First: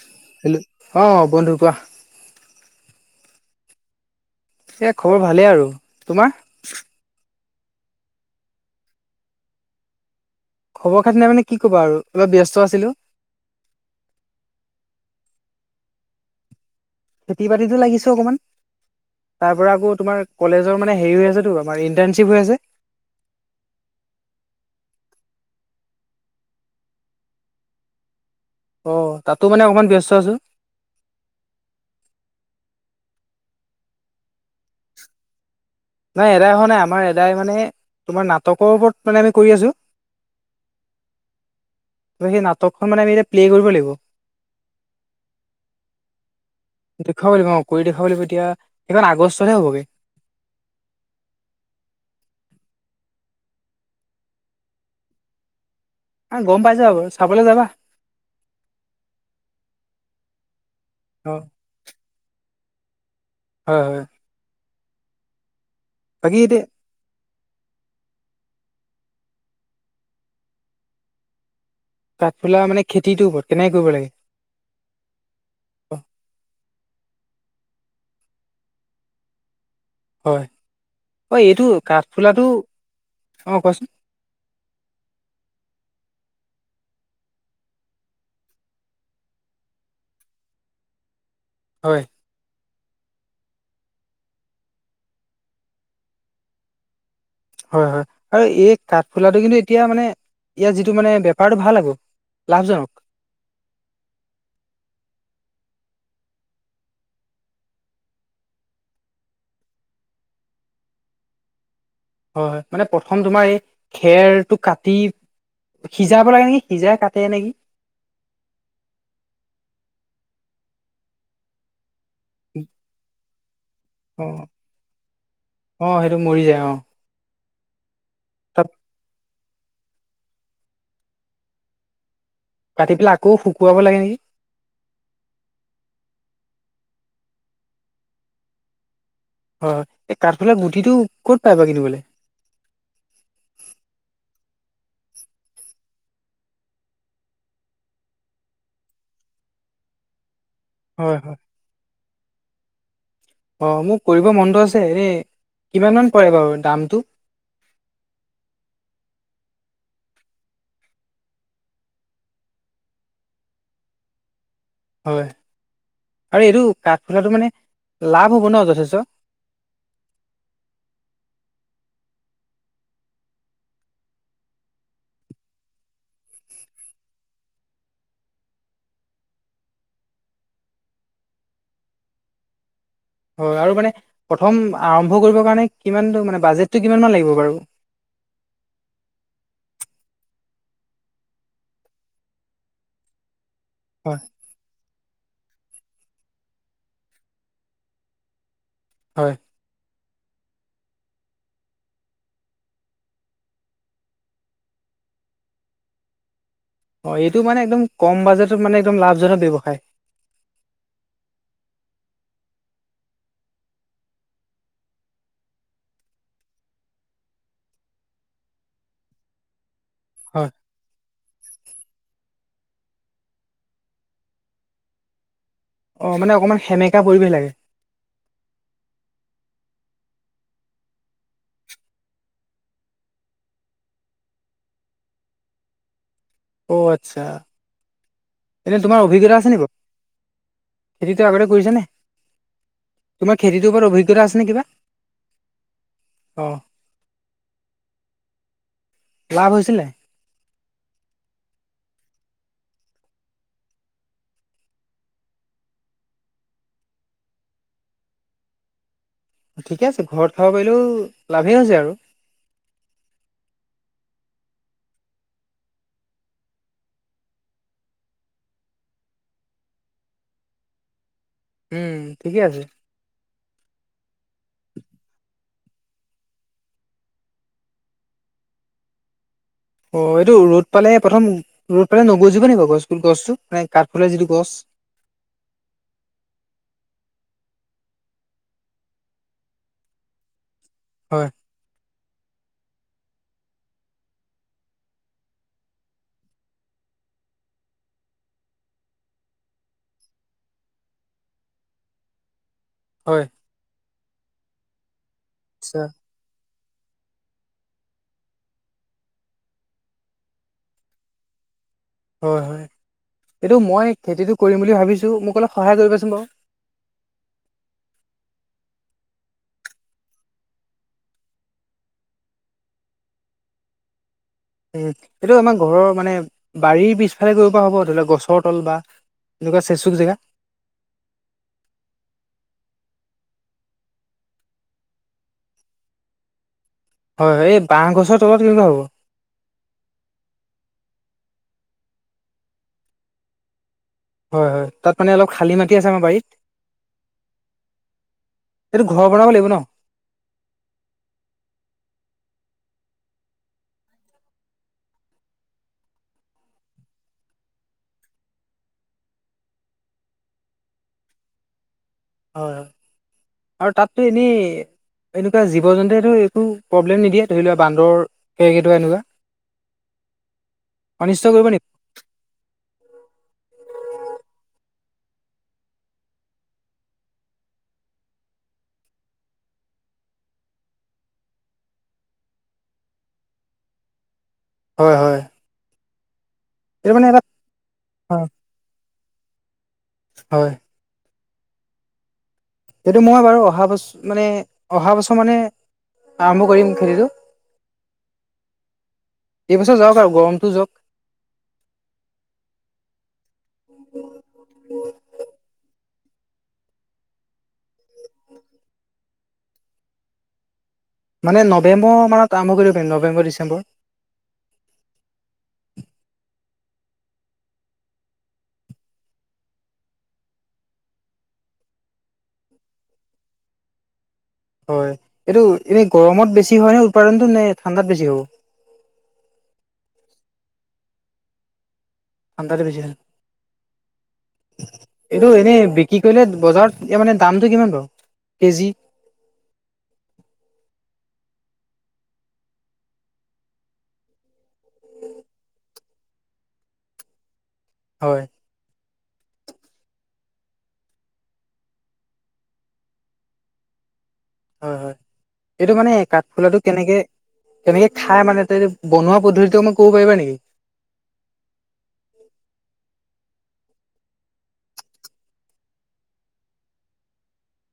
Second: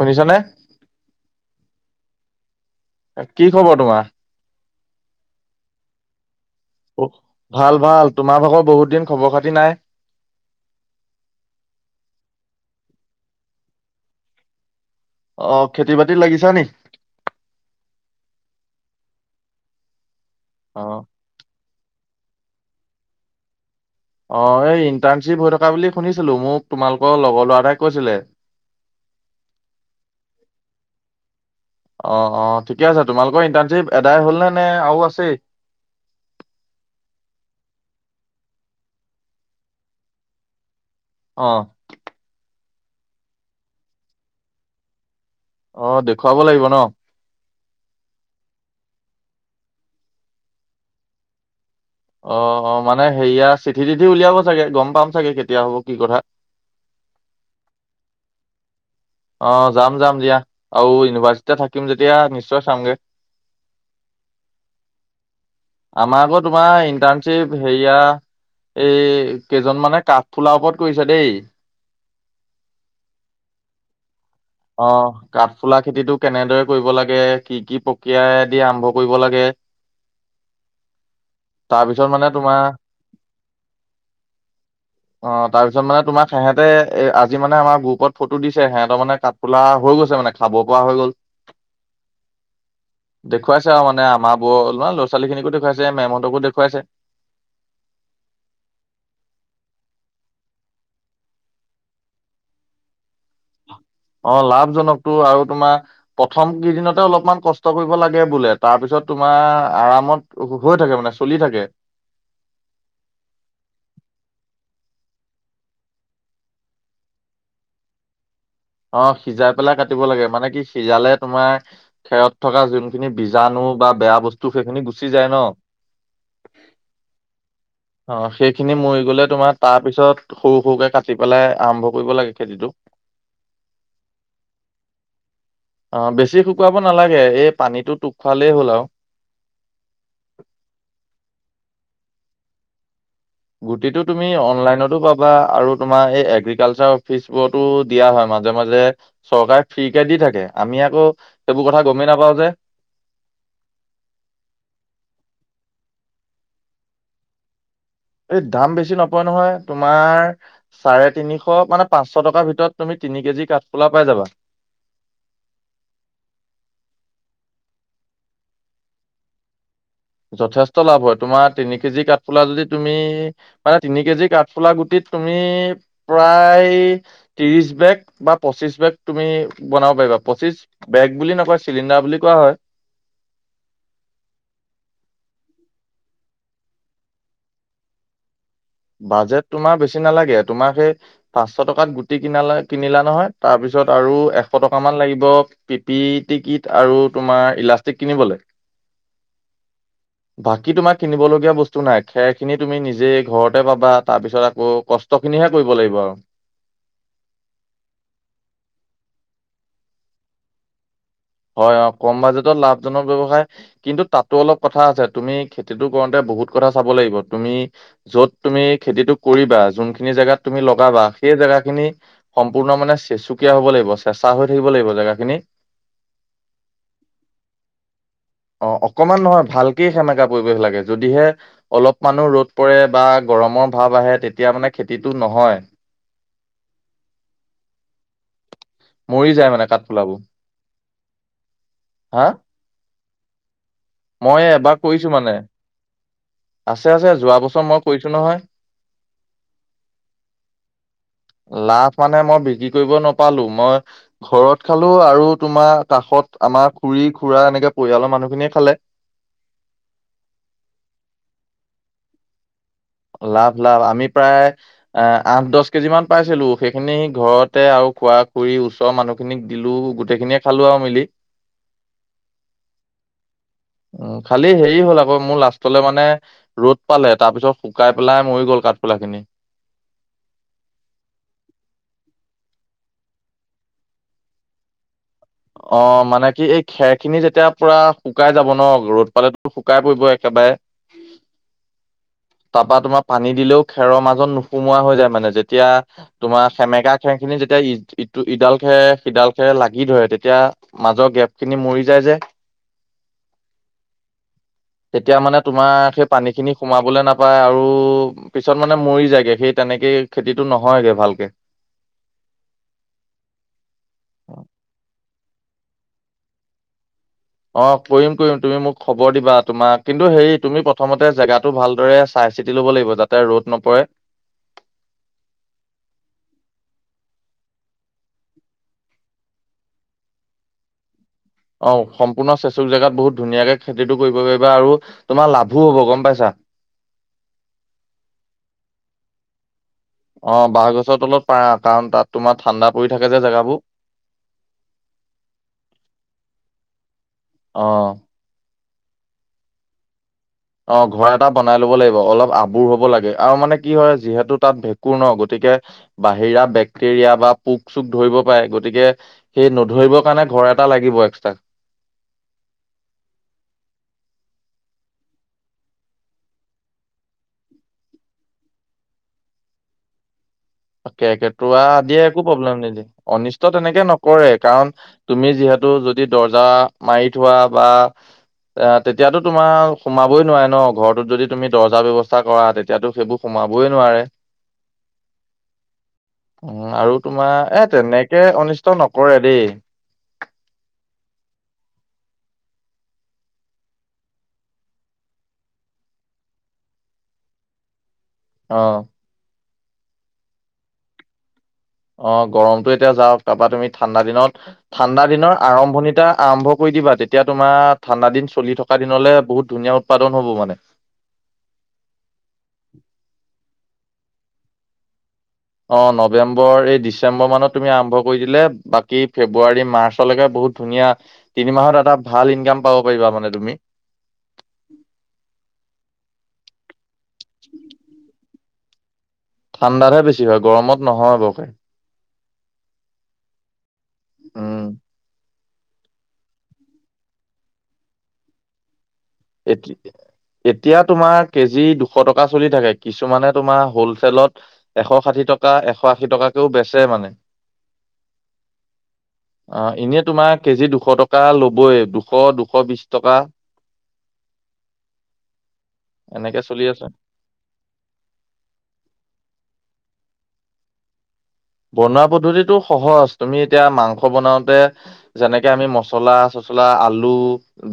শুনিছানে হেল্ল' অ বন্ধু কোৱা। কি খবৰ তোমাৰ? এ খবৰ ভালেই আৰু। তোমাৰ? ভাল ভাল তোমাৰ ভাগৰ বহুত দিন খবৰ খাতি নাই। খবৰ খাতি ন মানে কি ক'বা আৰু অলপ ব্যস্ত আছিলো। অ খেতি বাতি লাগিছা নি? খেতি বাতিতো লাগিছ অকমান। তাৰ পৰা আকৌ তোমাৰ অ কলেজৰ মানে হেৰি হৈ আছেতো তমাৰ ইণ্টাণৰ্শ্বিপ হৈ আছে। অ এই ইণ্টাৰ্ণশ্বিপ হৈ থকা বুলি শুনিছিলো মোক তোমালোকৰ লগৰ ল'ৰা এটাই কৈছিলে। অ তাতো মানে অকমান ব্যস্ত আছো। অ অ ঠিকে আছে। তোমালোকৰ ইণ্টাৰ্ণশ্বিপ এদাই হল নে নে আৰু আছেই? নাই এদাই অহা নাই আমাৰ এদাই মানে তোমাৰ নাটকৰ ওপৰত মানে আমি কৰি আছো। অ। সেই নাটকখন মানে আমি এতিয়া প্লে' কৰিব লাগিব। অ দেখুৱাব লাগিব ন। দেখুৱাব লাগিব, অ কৰি দেখাব লাগিব। এতিয়া সেইখন আগষ্টতহে হ'বগৈ। অ অ, মানে হেৰিয়া চিঠি তিঠি উলিয়াব চাগে গম পাম চাগে কেতিয়া হব কি কথা। গম পাইছা বাৰু, চাবলৈ যাবা? অ যাম যাম দিয়া। আৰু অ ইউনিভাৰ্চিটিতে থাকিম যেতিয়া নিশ্চয় চামগে। হয় হয়। আমাৰ বাকী আকৌ এতিয়া তোমাৰ ইণ্টাৰ শ্বিপ হেৰিয়া এই কেইজন মানে কাঠফুলাৰ ওপৰত কৰিছো দেই। কাঠফুলা মানে খেতিটোৰ ওপৰত কেনেকৈ কৰিব লাগে? অ কাঠফুলা অ খেতিতটো কেনেদৰে কৰিব লাগে কি কি প্ৰক্ৰিয়াই দি আৰম্ভ কৰিব লাগে [inaudible] হয় অ এইটো তাৰপিছত মানে কাঠফুলাটো, তোমাৰ অ কোৱাচোন। অ তাৰপিছত মানে তোমাক সিহঁতে এ আজি মানে আমাৰ গ্ৰুপত ফটো দিছে সিহঁতৰ মানে কাট ফোলা হৈ গৈছে মানে খাব পৰা হৈ গ'ল। হয়। দেখুৱাইছে আৰু মানে আমাৰ বোৰ অলমান ল'ৰা ছোৱালীখিনিকো দেখুৱাইছে, মেমহঁতকো দেখুৱাইছে। হয় হয় আৰু এই কাঠফুলাটো কিন্তু এতিয়া মানে ইয়াৰ যিটো মানে বেপাৰটো ভাল আক। লাভজনক। অ লাভজনকতো আৰু তোমাৰ প্ৰথম কেইদিনতে অলপমান কষ্ট কৰিব লাগে বোলে, তাৰপিছত তোমাৰ আৰামত অ হৈ থাকে মানে চলি থাকে। হয় হয়, মানে প্ৰথম তোমাৰ এই খেৰটো কাটি- সিজাব লাগে নেকি সিজাই কাটে নেকি। অ সিজাই পেলাই কাটিব লাগে, মানে কি সিজালে তোমাৰ খেৰত থকা যোনখিনি বি জানো বা বেয়া অ', বস্তু সেইখিনি গুচি যায় ন। অ', সেইটো মৰি যায় অ', অ তাত সেইখিনি মৰি গলে তোমাৰ, তাৰ পিছত সৰু সৰুকে কাটি পেলাই আৰম্ভ কৰিব লাগে খেতিটো। কাটি পেলাই আকৌ শুকুৱাব লাগে নেকি? অঁ, বেছি শুকুৱাব নালাগে, এই পানীটো টোক খুৱালেই হ'ল আৱ। হয়, এই কাঠফুলাৰ গুটিটো ক'ত পাই বা কিনিবলে। গুটিটো তুমি অনলাইনতো পাবা আৰু তোমাৰ এই এগ্ৰিকালচাৰ অফিচবোৰতো- দিয়া হয়, মাজে মাজে চৰকাৰে ফ্ৰীকে দি থাকে। আমি আকৌ হয়, হয় সেইবোৰ কথা গমেই নাপাওঁ যে। অ মোক কৰিব মনটো আছে, এই কিমানমান পৰে বাৰু দামটো? এইটো দাম বেছি নপৰে নহয় তোমাৰ চাৰে তিনিশ মানে পাঁচশ টকাৰ ভিতৰত তুমি তিনি কেজি কাঠফুলা পাই যাবা। হয়, আৰু এইটো কাঠফুলাটো মানে লাভ হ'ব ন যথেষ্ট? যথেষ্ট লাভ হয়। তোমাৰ তিনি কেজি কাঠফুলা যদি তুমি মানে তিনি কেজি কাঠফুলা গুটিত তুমি প্ৰায় ত্ৰিশ বেগ বা পঁচিশ বেগ তুমি বনাব পাৰিবা। পঁচিশ বেগ বুলি নকয় চিলিণ্ডাৰ বুলি কোৱা হয়। হয় আৰু মানে প্ৰথম আৰম্ভ কৰিবৰ কাৰণে কিমানটো মানে বাজেটটো কিমান মান লাগিব বাৰু? বাজেট তোমাৰ বেছি নালাগে। তোমাৰ সেই পাঁচশ টকাত গুটি কিনালা কিনিলা নহয়। তাৰপিছত আৰু হয় এ- এশ টকা মান লাগিব। পি পি টি কিট আৰু তোমাৰ ইলাষ্টিক কিনিবলে। হয়। বাকী তোমাক কিনিব লগীয়া বস্তু নাই। খেৰ খিনি তুমি নিজেই ঘৰত তে পাবা, তাৰ পিছত আকৌ কষ্ট খিনিহে কৰিব লাগিব আৰু। অঁ এইটো মানে একদম কম বাজেটত মানে একদম লাভজনক ব্যৱসায়। হয় অঁ কম বাজেটত লাভজনক ব্যৱসায়। কিন্তু তাতো অলপ কথা আছে, তুমি খেতিটো কৰোঁতে বহুত কথা চাব লাগিব। তুমি য'ত তুমি খেতিটো কৰিবা, যোনখিনি জেগাত হয় তুমি লগাবা। সেই জেগাখিনি সম্পূৰ্ণ মানে চেচুকীয়া হ'ব লাগিব, চেঁচা হৈ থাকিব লাগিব জেগাখিনি। অঁ মানে অকমান সেমেকা পৰিৱেশ লাগে। অঁ অকমান নহয় ভালকে সেমেকা পৰিৱেশ লাগে। যদিহে অলপ মানো ৰ'দ পৰে বা গৰমৰ ভাৱ আহে তেতিয়া মানে খেতিটো নহয়। [inaudible] অঁ আচ্ছা। এনেই তোমাৰ মৰি অভিজ্ঞতা আছে যায় নি মানে বাৰু? কাঠফুলাবোৰ খেতিটো আগতে কৰিছা নে? হা তোমাৰ খেতিটোৰ ওপৰত অভিজ্ঞ- মই এই এবাৰ কৰিছোঁ মানে। অ আছে আছে যোৱা বছৰ মই কৰিছোঁ নহয়। লাভ হৈছিল নাই লাভ মানে মই বিক্ৰী কৰিব নাপালোঁ। মই ঘৰত খালো আৰু তোমাৰ কাষত আমাৰ খুৰী খুৰা এনেকে পৰিয়ালৰ মানুহখিনিয়ে খালে। ঠিকে আছে ঘৰত খাব পাৰিলেও লাভেই হৈছে আৰু। লাভ লাভ আমি প্ৰায় এহ আঠ দছ কেজি মান পাইছিলো। সেইখিনি ঘৰতে আৰু খুৰা খুৰী ওচৰৰ মানুহ খিনিক দিলোঁ গোটেইখিনিয়ে খালো আৰু মিলি। উম ঠিকে আছে। উম খালি হেৰী হ'ল আকৌ মোৰ লাষ্টলে মানে ৰ'দ পালে তাৰপিছত শুকাই পেলাই মৰি গ'ল কাঠফুলাখিনি। অঁ এইটো ৰ'দ পালে প্ৰথম ৰ'দ পালে নগজিব নেকি বাৰু গছপুলি গছটো মানে কাঠফুলা যিটো গছ? অঁ মানে কি এই খেৰখিনি যেতিয়া পুৰা শুকাই যাব ন ৰ'দ পালেতো শু শুকাই পৰিব একেবাৰে। হয়। তাপা তোমাৰ পানী দিলেও খেৰৰ মাজত নোসোমোৱা হৈ যায় মানে যেতিয়া তোমাৰ সেমেকা খেৰখিনি যেতিয়া ই ইটো ইদাল খেৰে সিদাল খেৰে লাগি ধৰে তে তেতিয়া মাজৰ গেপখিনি মৰি যায় যে। হয়। তেতিয়া মানে আচ্ছা তোমাৰ সেই পানীখিনি সোমাবলে নাপায় আৰু পিছত মানে মৰি যায়গে। সেই তেনেকেই খেতিটো নহয়গে ভালকে। হয় হয়, এইটো মই খেতিটো কৰিম বুলি ভাবিছোঁ মোক অলপ সহায় কৰিবাচোন বাও অঁ কৰিম কৰিম তুমি মোক খবৰ দিবা তোমাক কিন্তু হেৰী তুমি প্ৰথমতে জেগাটো ভালদৰে চাই চিতি ল'ব লাগিব যাতে ৰ'দ নপৰে। উম এইটো আমাৰ ঘৰৰ মানে বাৰীৰ পিছফালে কৰিব পৰা হ'ব ধৰি লোৱা গছৰ তল বা এনেকোৱা চেচুক জেগা। অ সম্পূৰ্ণ চেচুক জেগাত বহুত ধুনীয়াকে খেতিটো কৰিব পাৰিবা আৰু তোমাৰ লাভো হব গম পাইছা? হয় হয় এই বাঁহ গছৰ তলত কেনেকুৱা হ'ব? অ বাঁহগছৰ তলত পাৰা কাৰণ তাত তোমাৰ ঠাণ্ডা পৰি থাকে যে জেগাবোৰ। হয় হয় তাত মানে অলপ খালী মাটি আছে আমাৰ বাৰীত। অ এইটো ঘৰ বনাব লাগিব ন? অ ঘৰ এটা বনাই লব লাগিব, অলপ আবোৰ হব লাগে আৰু মানে কি হয় যিহেতু তাত ভেঁকুৰ ন গতিকে বাহিৰা বেক্টেৰিয়া বা পোক - চোক ধৰিব পাৰে গতিকে সেই নধৰিবৰ কাৰণে ঘৰ এটা লাগিব এক্সট্ৰা। হয় হয় আৰু তাতটো এনেই এনেকুৱা জীৱ - জন্তুৱেটো একো প্ৰব্লেম নিদিয়ে ধৰি লোৱা বান্দৰ কেৰ্কেটুৱা এনেকুৱা? অনিষ্ট কৰিব কেৰ্কেটুৱা নেকি আদিয়ে একো প্ৰব্লেম নিদিয়ে, অনিষ্ট তেনেকে নকৰে কাৰণ তুমি যিহেতু যদি দৰ্জা মাৰি থোৱা বা এ তেতিয়াতো তোমাৰ সোমাবই নোৱাৰে ন ঘৰটোত যদি তুমি দৰ্জা ব্যৱস্থা কৰা তেতিয়াতো সেইবোৰ সোমাবই নোৱাৰে। হয় হয়। উম এইটো আৰু মানে এটা তোমাৰ এ তেনেকে হয় অনিষ্ট নকৰে দেই। হয়। সেইটো মই বাৰু অহা বছ মানে অহা বছৰ মানে আৰম্ভ কৰিম খেতিটো। অ এইবছৰ যাওক আৰু গৰমটো যাওক। অ গৰমতো এতিয়া যাওক তাপা তুমি ঠাণ্ডা দিনত ঠাণ্ডা দিনৰ আৰম্ভণিতে আৰম্ভ কৰি দিবা তেতিয়া তোমাৰ ঠাণ্ডা দিন চলি থকা দিনলে বহুত ধুনীয়া উ উৎপাদন হব মানে। মানে নৱেম্বৰ মানত আৰম্ভ কৰিব পাৰি নৱেম্বৰ - ডিচেম্বৰ। অ নৱেম্বৰ এই ডিচেম্বৰ মানত তুমি আৰম্ভ কৰি দিলে বাকী ফেব্ৰুৱাৰী - মাৰ্চলেকে বহুত ধুনীয়া, তিনি মাহত এটা ভাল ইনকাম পাব পাৰিবা মানে তুমি। হয়, এইটো এনে গৰমত বেছি হয় নে উৎপাদনটো নে ঠাণ্ডাত বেছি হ'ব? ঠাণ্ডাতহে বেছি হয়, গৰমত নহয় বৰকে। ঠাণ্ডাতে বেছি হয়, উম এইটো এনেই বিক ক্ৰি কৰিলে বজাৰত মানে দামটো কিমান বাৰু কেজি? এইট এতিয়া তোমাৰ কেজি দুশ টকা চলি থাকে, কিছুমানে তোমাৰ হলচেলত এশ ষাঠি টকা এশ আশী টকাকেও বেচে মানে। হয়। [inaudible] অ এনেই তোমাৰ কেজি দুশ টকা ল'বই দুশ দুশ বিশ টকা। হয় হয় এইটো মানে এনেকে কাঠফুলাটো চলি আছে কেনেকে কেনেকে খাই মানে ত বনোৱা পদ্ধতিটো মোক ক'ব পাৰিবা নিকি বনোৱা পদ্ধতিটো সহজ তুমি এতিয়া মাংস বনাওতে যেনেকে আমি মচলা চচলা আলু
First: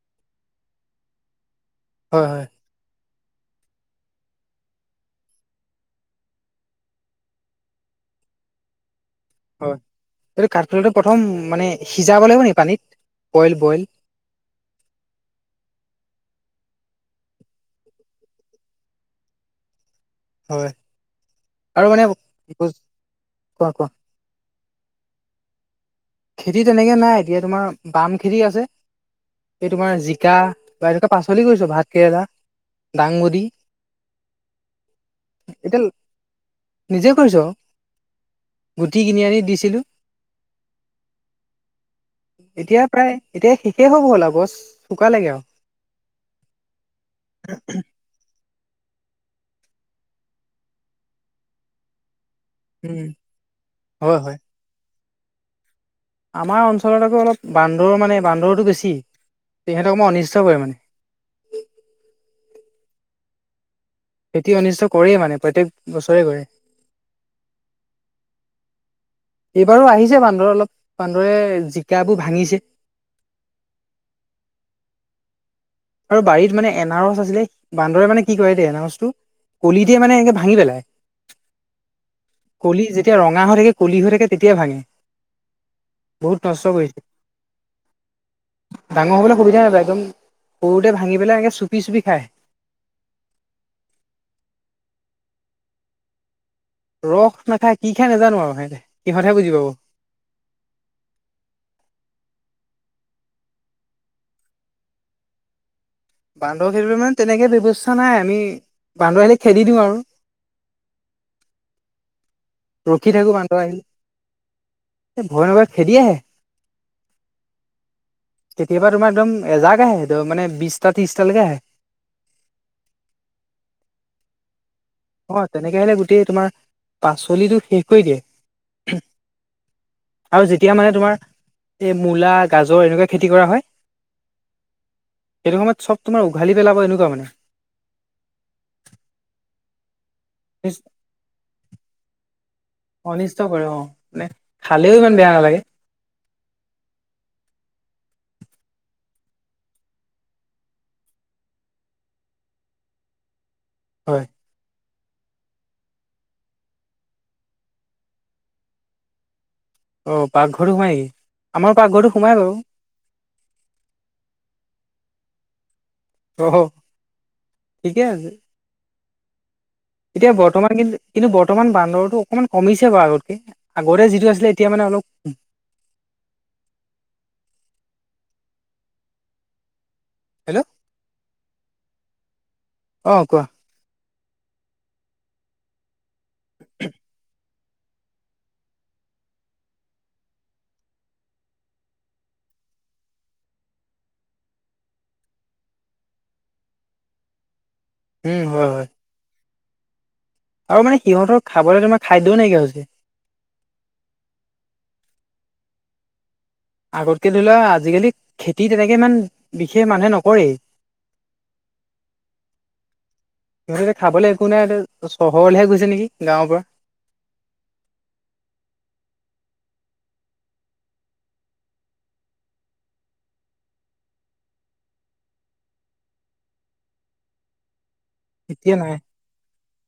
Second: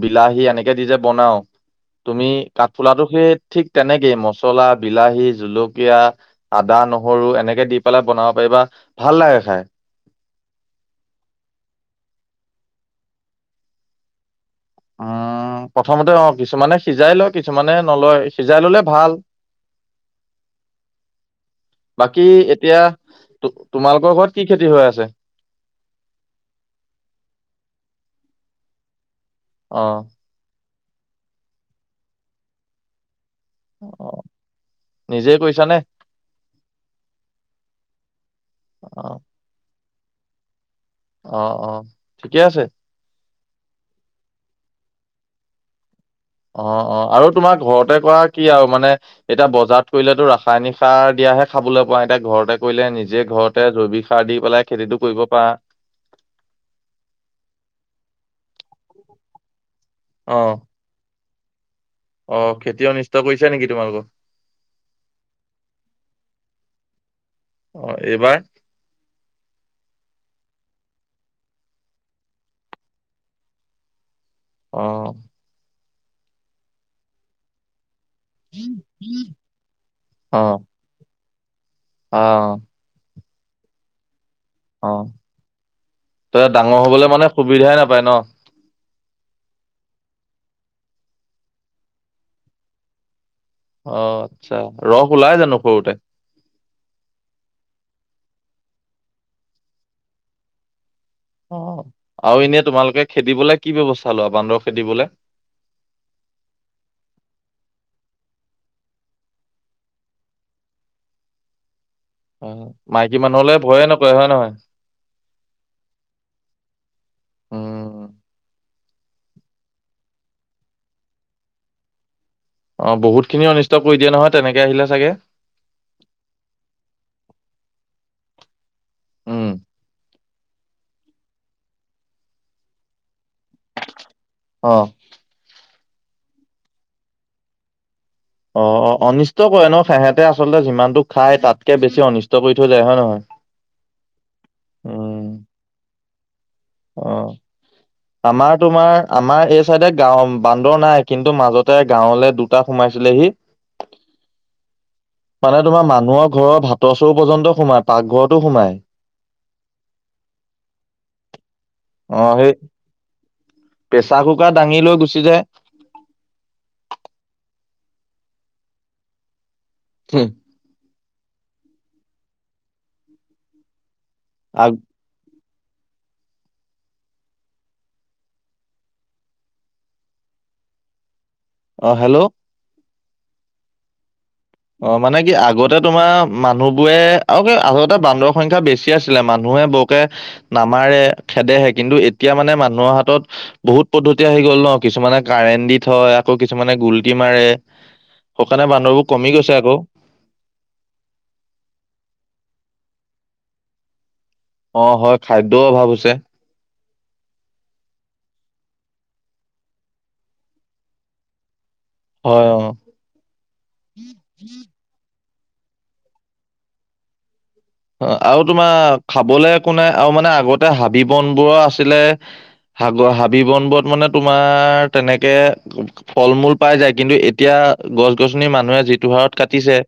বিলাহী এনেকে দি যে বনাও তুমি হয় হয় কাঠফুলাটো সেই ঠিক তেনেকেই মচলা বিলাহী জলকীয়া আদা নহৰু এনেকে দি পেলাই বনাব পাৰিবা ভাল লাগে খাই। হয় এইটো কাঠফুলটো প্ৰথম মানে সিজাব লাগিব নি পানীত বইল বইল। উম প্ৰথমতে অ কিছুমানে সিজাই লয় কিছুমানে নলয় সিজাই ললে ভাল। হয় আৰু মানে বাকী এতিয়া কোৱা ত কোৱা তোমালোকৰ ঘৰত কি খেতি হৈ আছে? খেতি তেনেকে নাই এতিয়া তোমাৰ বাম খেতি আছে সেই অ তোমাৰ যি জিকা বা এনেকা পাচলি কৰিছো ভাত কেৰেলা, দাংবদী। অ নিজেই কৰিছা এতিয়া নে? নিজে কৰিছ? অ গুটি কিনি আনি দিছিলো। অ অ। ঠিকে আছে এতিয়া প্ৰায় এতিয়া শেষেই হ'ব হ'ল আৰু গছ শুকালেগে আৰু। অ অ আৰু তোমাৰ ঘৰতে কৰা কি আৰু মানে এতিয়া বজাৰত কৰিলেতো ৰাসায়নিক সাৰ দিয়াহে খাবলৈ পোৱা। এতিয়া ঘৰতে কৰিলে উম, নিজে ঘৰতে জৈৱিক হয় সাৰ হয় দি পেলাই খেতিতটো কৰিব পাৰা। আমাৰ অঞ্চলত আকৌ অলপ বান্দৰ মানে বান্দৰটো বেছি, তেহেঁতক মই অ অনিষ্ট কৰে মানে। অ খেতিঅ অনিষ্ট কৰিছে নেকি তোমালোকৰ? খেতি অনিষ্ট কৰেই মানে, প্ৰত্যেক বছৰে কৰে। অ এইবাৰ এইবাৰো আহিছে বান্দৰ অলপ, বান্দৰে জিকাবোৰ ভাঙিছে। অ। আৰু বাৰীত মানে এনা ৰছ আছিলে, বান্দৰে মানে কি কৰে দে এনাৰছটো, কলিতে মানে এনেকে ভাঙি পেলাই। অঁ। কলি যেতিয়া ৰঙা হৈ থাকে, কলি হৈ থাকে তেতিয়া ভাঙে অ বহুত ত ই নষ্ট ডাঙৰ কৰিছে হবলৈ মানে সুবিধাই নাপায় ন? ডাঙৰ হ'বলৈ সবিধাই নাপাই একদম সৰুতে ভঙি পেলাই একে চুপি চুপি খায়। অ আচ্ছা, ৰস ওলাই জানো সৰুতে। ৰস নাখায়, কি খাই নাজানো আৰু সিহঁতে, সিহঁতে বুজি পাব। অ আৰু এনেই তোমালোকে খেদিবলৈ কি ব্যৱস্থা লোৱা বান্দৰ খেদিবলে? বান্দৰ খেদিবলে মানে তেনেকৈ ব্যৱস্থা নাই, আমি বান্দৰ আহিলে খেদি দিওঁ আৰু। অ ৰখি মাইকী মানুহলে ভয়ে নকৰে হয় নহয়? এ ভয় নকয় খেদি আহে। উম কেতিয়াবা তোমাৰ একদম এজাক আহে, মানে বিশটা ত্ৰিশটালৈকে আহে। অ বহুত খিনি অনিষ্ট কৰি দিয়ে নহয় তেনেকে আহিলে চাগে? অ তেনেকে আহিলে গোটেই তোমাৰ, পাচলিটো শেষ কৰি দিয়ে। উম আৰু যেতিয়া মানে তোমাৰ এই মূলা, গাজৰ এনেকুৱা খেতি কৰা হয় অ। সেইটো সময়ত চব তোমাৰ উঘালি পেলাব একুৱা মানে। অ অ অনিষ্ট কৰে ন সেহঁতে আচলতে সিমানতো খাই, তাতকে বেছি অনিষ্ট কৰি থৈ যায় হয় নহয়? অনিষ্ট কৰে অ, মানে খালেও ইমান উম বেয়া নালাগে। অ। আমাৰ তোমাৰ আমাৰ এই চাইডে গাও বান্দৰ নাই কিন্তু, মাজতে গাঁৱলে দুটা সোমাইছিলেহি। হয়। মানে তোমাৰ মানুহৰ ঘৰৰ ভাতৰ চৰু পৰ্যন্ত সোমায়, পাকঘৰতো সোমায়। অ পাকঘৰটো সোমাই নেকি? আমাৰ পাকঘৰটো সোমাই বাৰু। প্ৰেছাৰ কুকাৰ দাঙি লৈ গুচি যায়। অ' হ' ঠিকে আছে। হুম, এতিয়া ব বৰ্তমান কিন্ত, কিন্তু বৰ্তমান বান্দৰৰতটো অকণমান কমিছে বাৰু আগতকে। আগতে যিটো আছিলে এতিয়া আগ মানে অলপ হেল্ল'। অ হেল্ল'। অ কোৱা। অ মানে কি আগতে তোমাৰ মানুহ বোৰে আৰু আ বান্দৰ সংখ্যা বেছি আছিলে মানুহে বৰকে নামাৰে, খেদেহে, কিন্তু এতিয়া মানে মানুহৰ হাতত বহুত পদ্ধতি আহি গ'ল ন। কিছুমানে কাৰেণ্ট দি থয়, আকৌ কিছুমানে গুল্টি মাৰে, উম শুকানে হয় হয় বান্দৰবোৰ কমি গৈছে আকৌ। আৰু মানে সিহঁতৰ খাবলৈ তোমাৰ খাদ্যও নাইকিয়া হৈছে। অ হয় খাদ্যও অভাৱ আছে। আগতকে ধৰি লোৱা আজিকালি খেতি তেনেকে ইমান বিশেষ মানুহে নকৰেই। [inaudible] অ সিহঁতে খাবলৈ একো নাই চহৰলৈহে গৈছে নেকি গাঁৱৰ পৰা। অ আৰু তোমাৰ খাবলৈ একো নাই আৰু মানে আগতে হাবি বন বোৰৰ আছিলে। হাগৰ হাবি বন বত মানে তোমাৰ তেনেকে ফল মূল পাই যায় কিন্তু এতিয়া গছ গছনি এতিয়া মানুহে নাই যিটো হাৰত কাটিছে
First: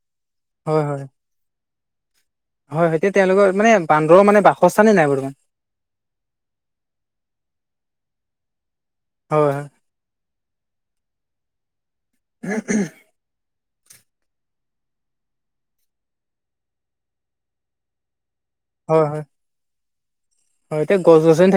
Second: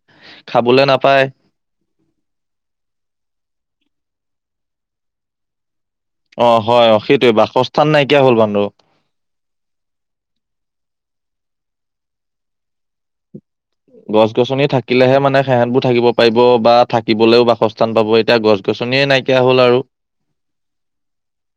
খাবলৈ নাপায়। হয়েইতিয়া তেওঁলোকৰ মানে বান্দৰৰ মানে বাসস্থানেই নাই বৰ্তমান। অ হয় অ সেইটোৱে বাসস্থান নাইকিয়া হল বান্দ‌ও। হয়। উম। গছ গছনি থাকিলেহে মানে সেহেতবোৰ থাকিব পাৰিব বা থাকিবলেও বাসস্থান পাব এতিয়া গছ গছনিয়ে হয় হয় নাইকিয়া হ'ল আৰু। হয় এতিয়া গছ গছনি থাকিলে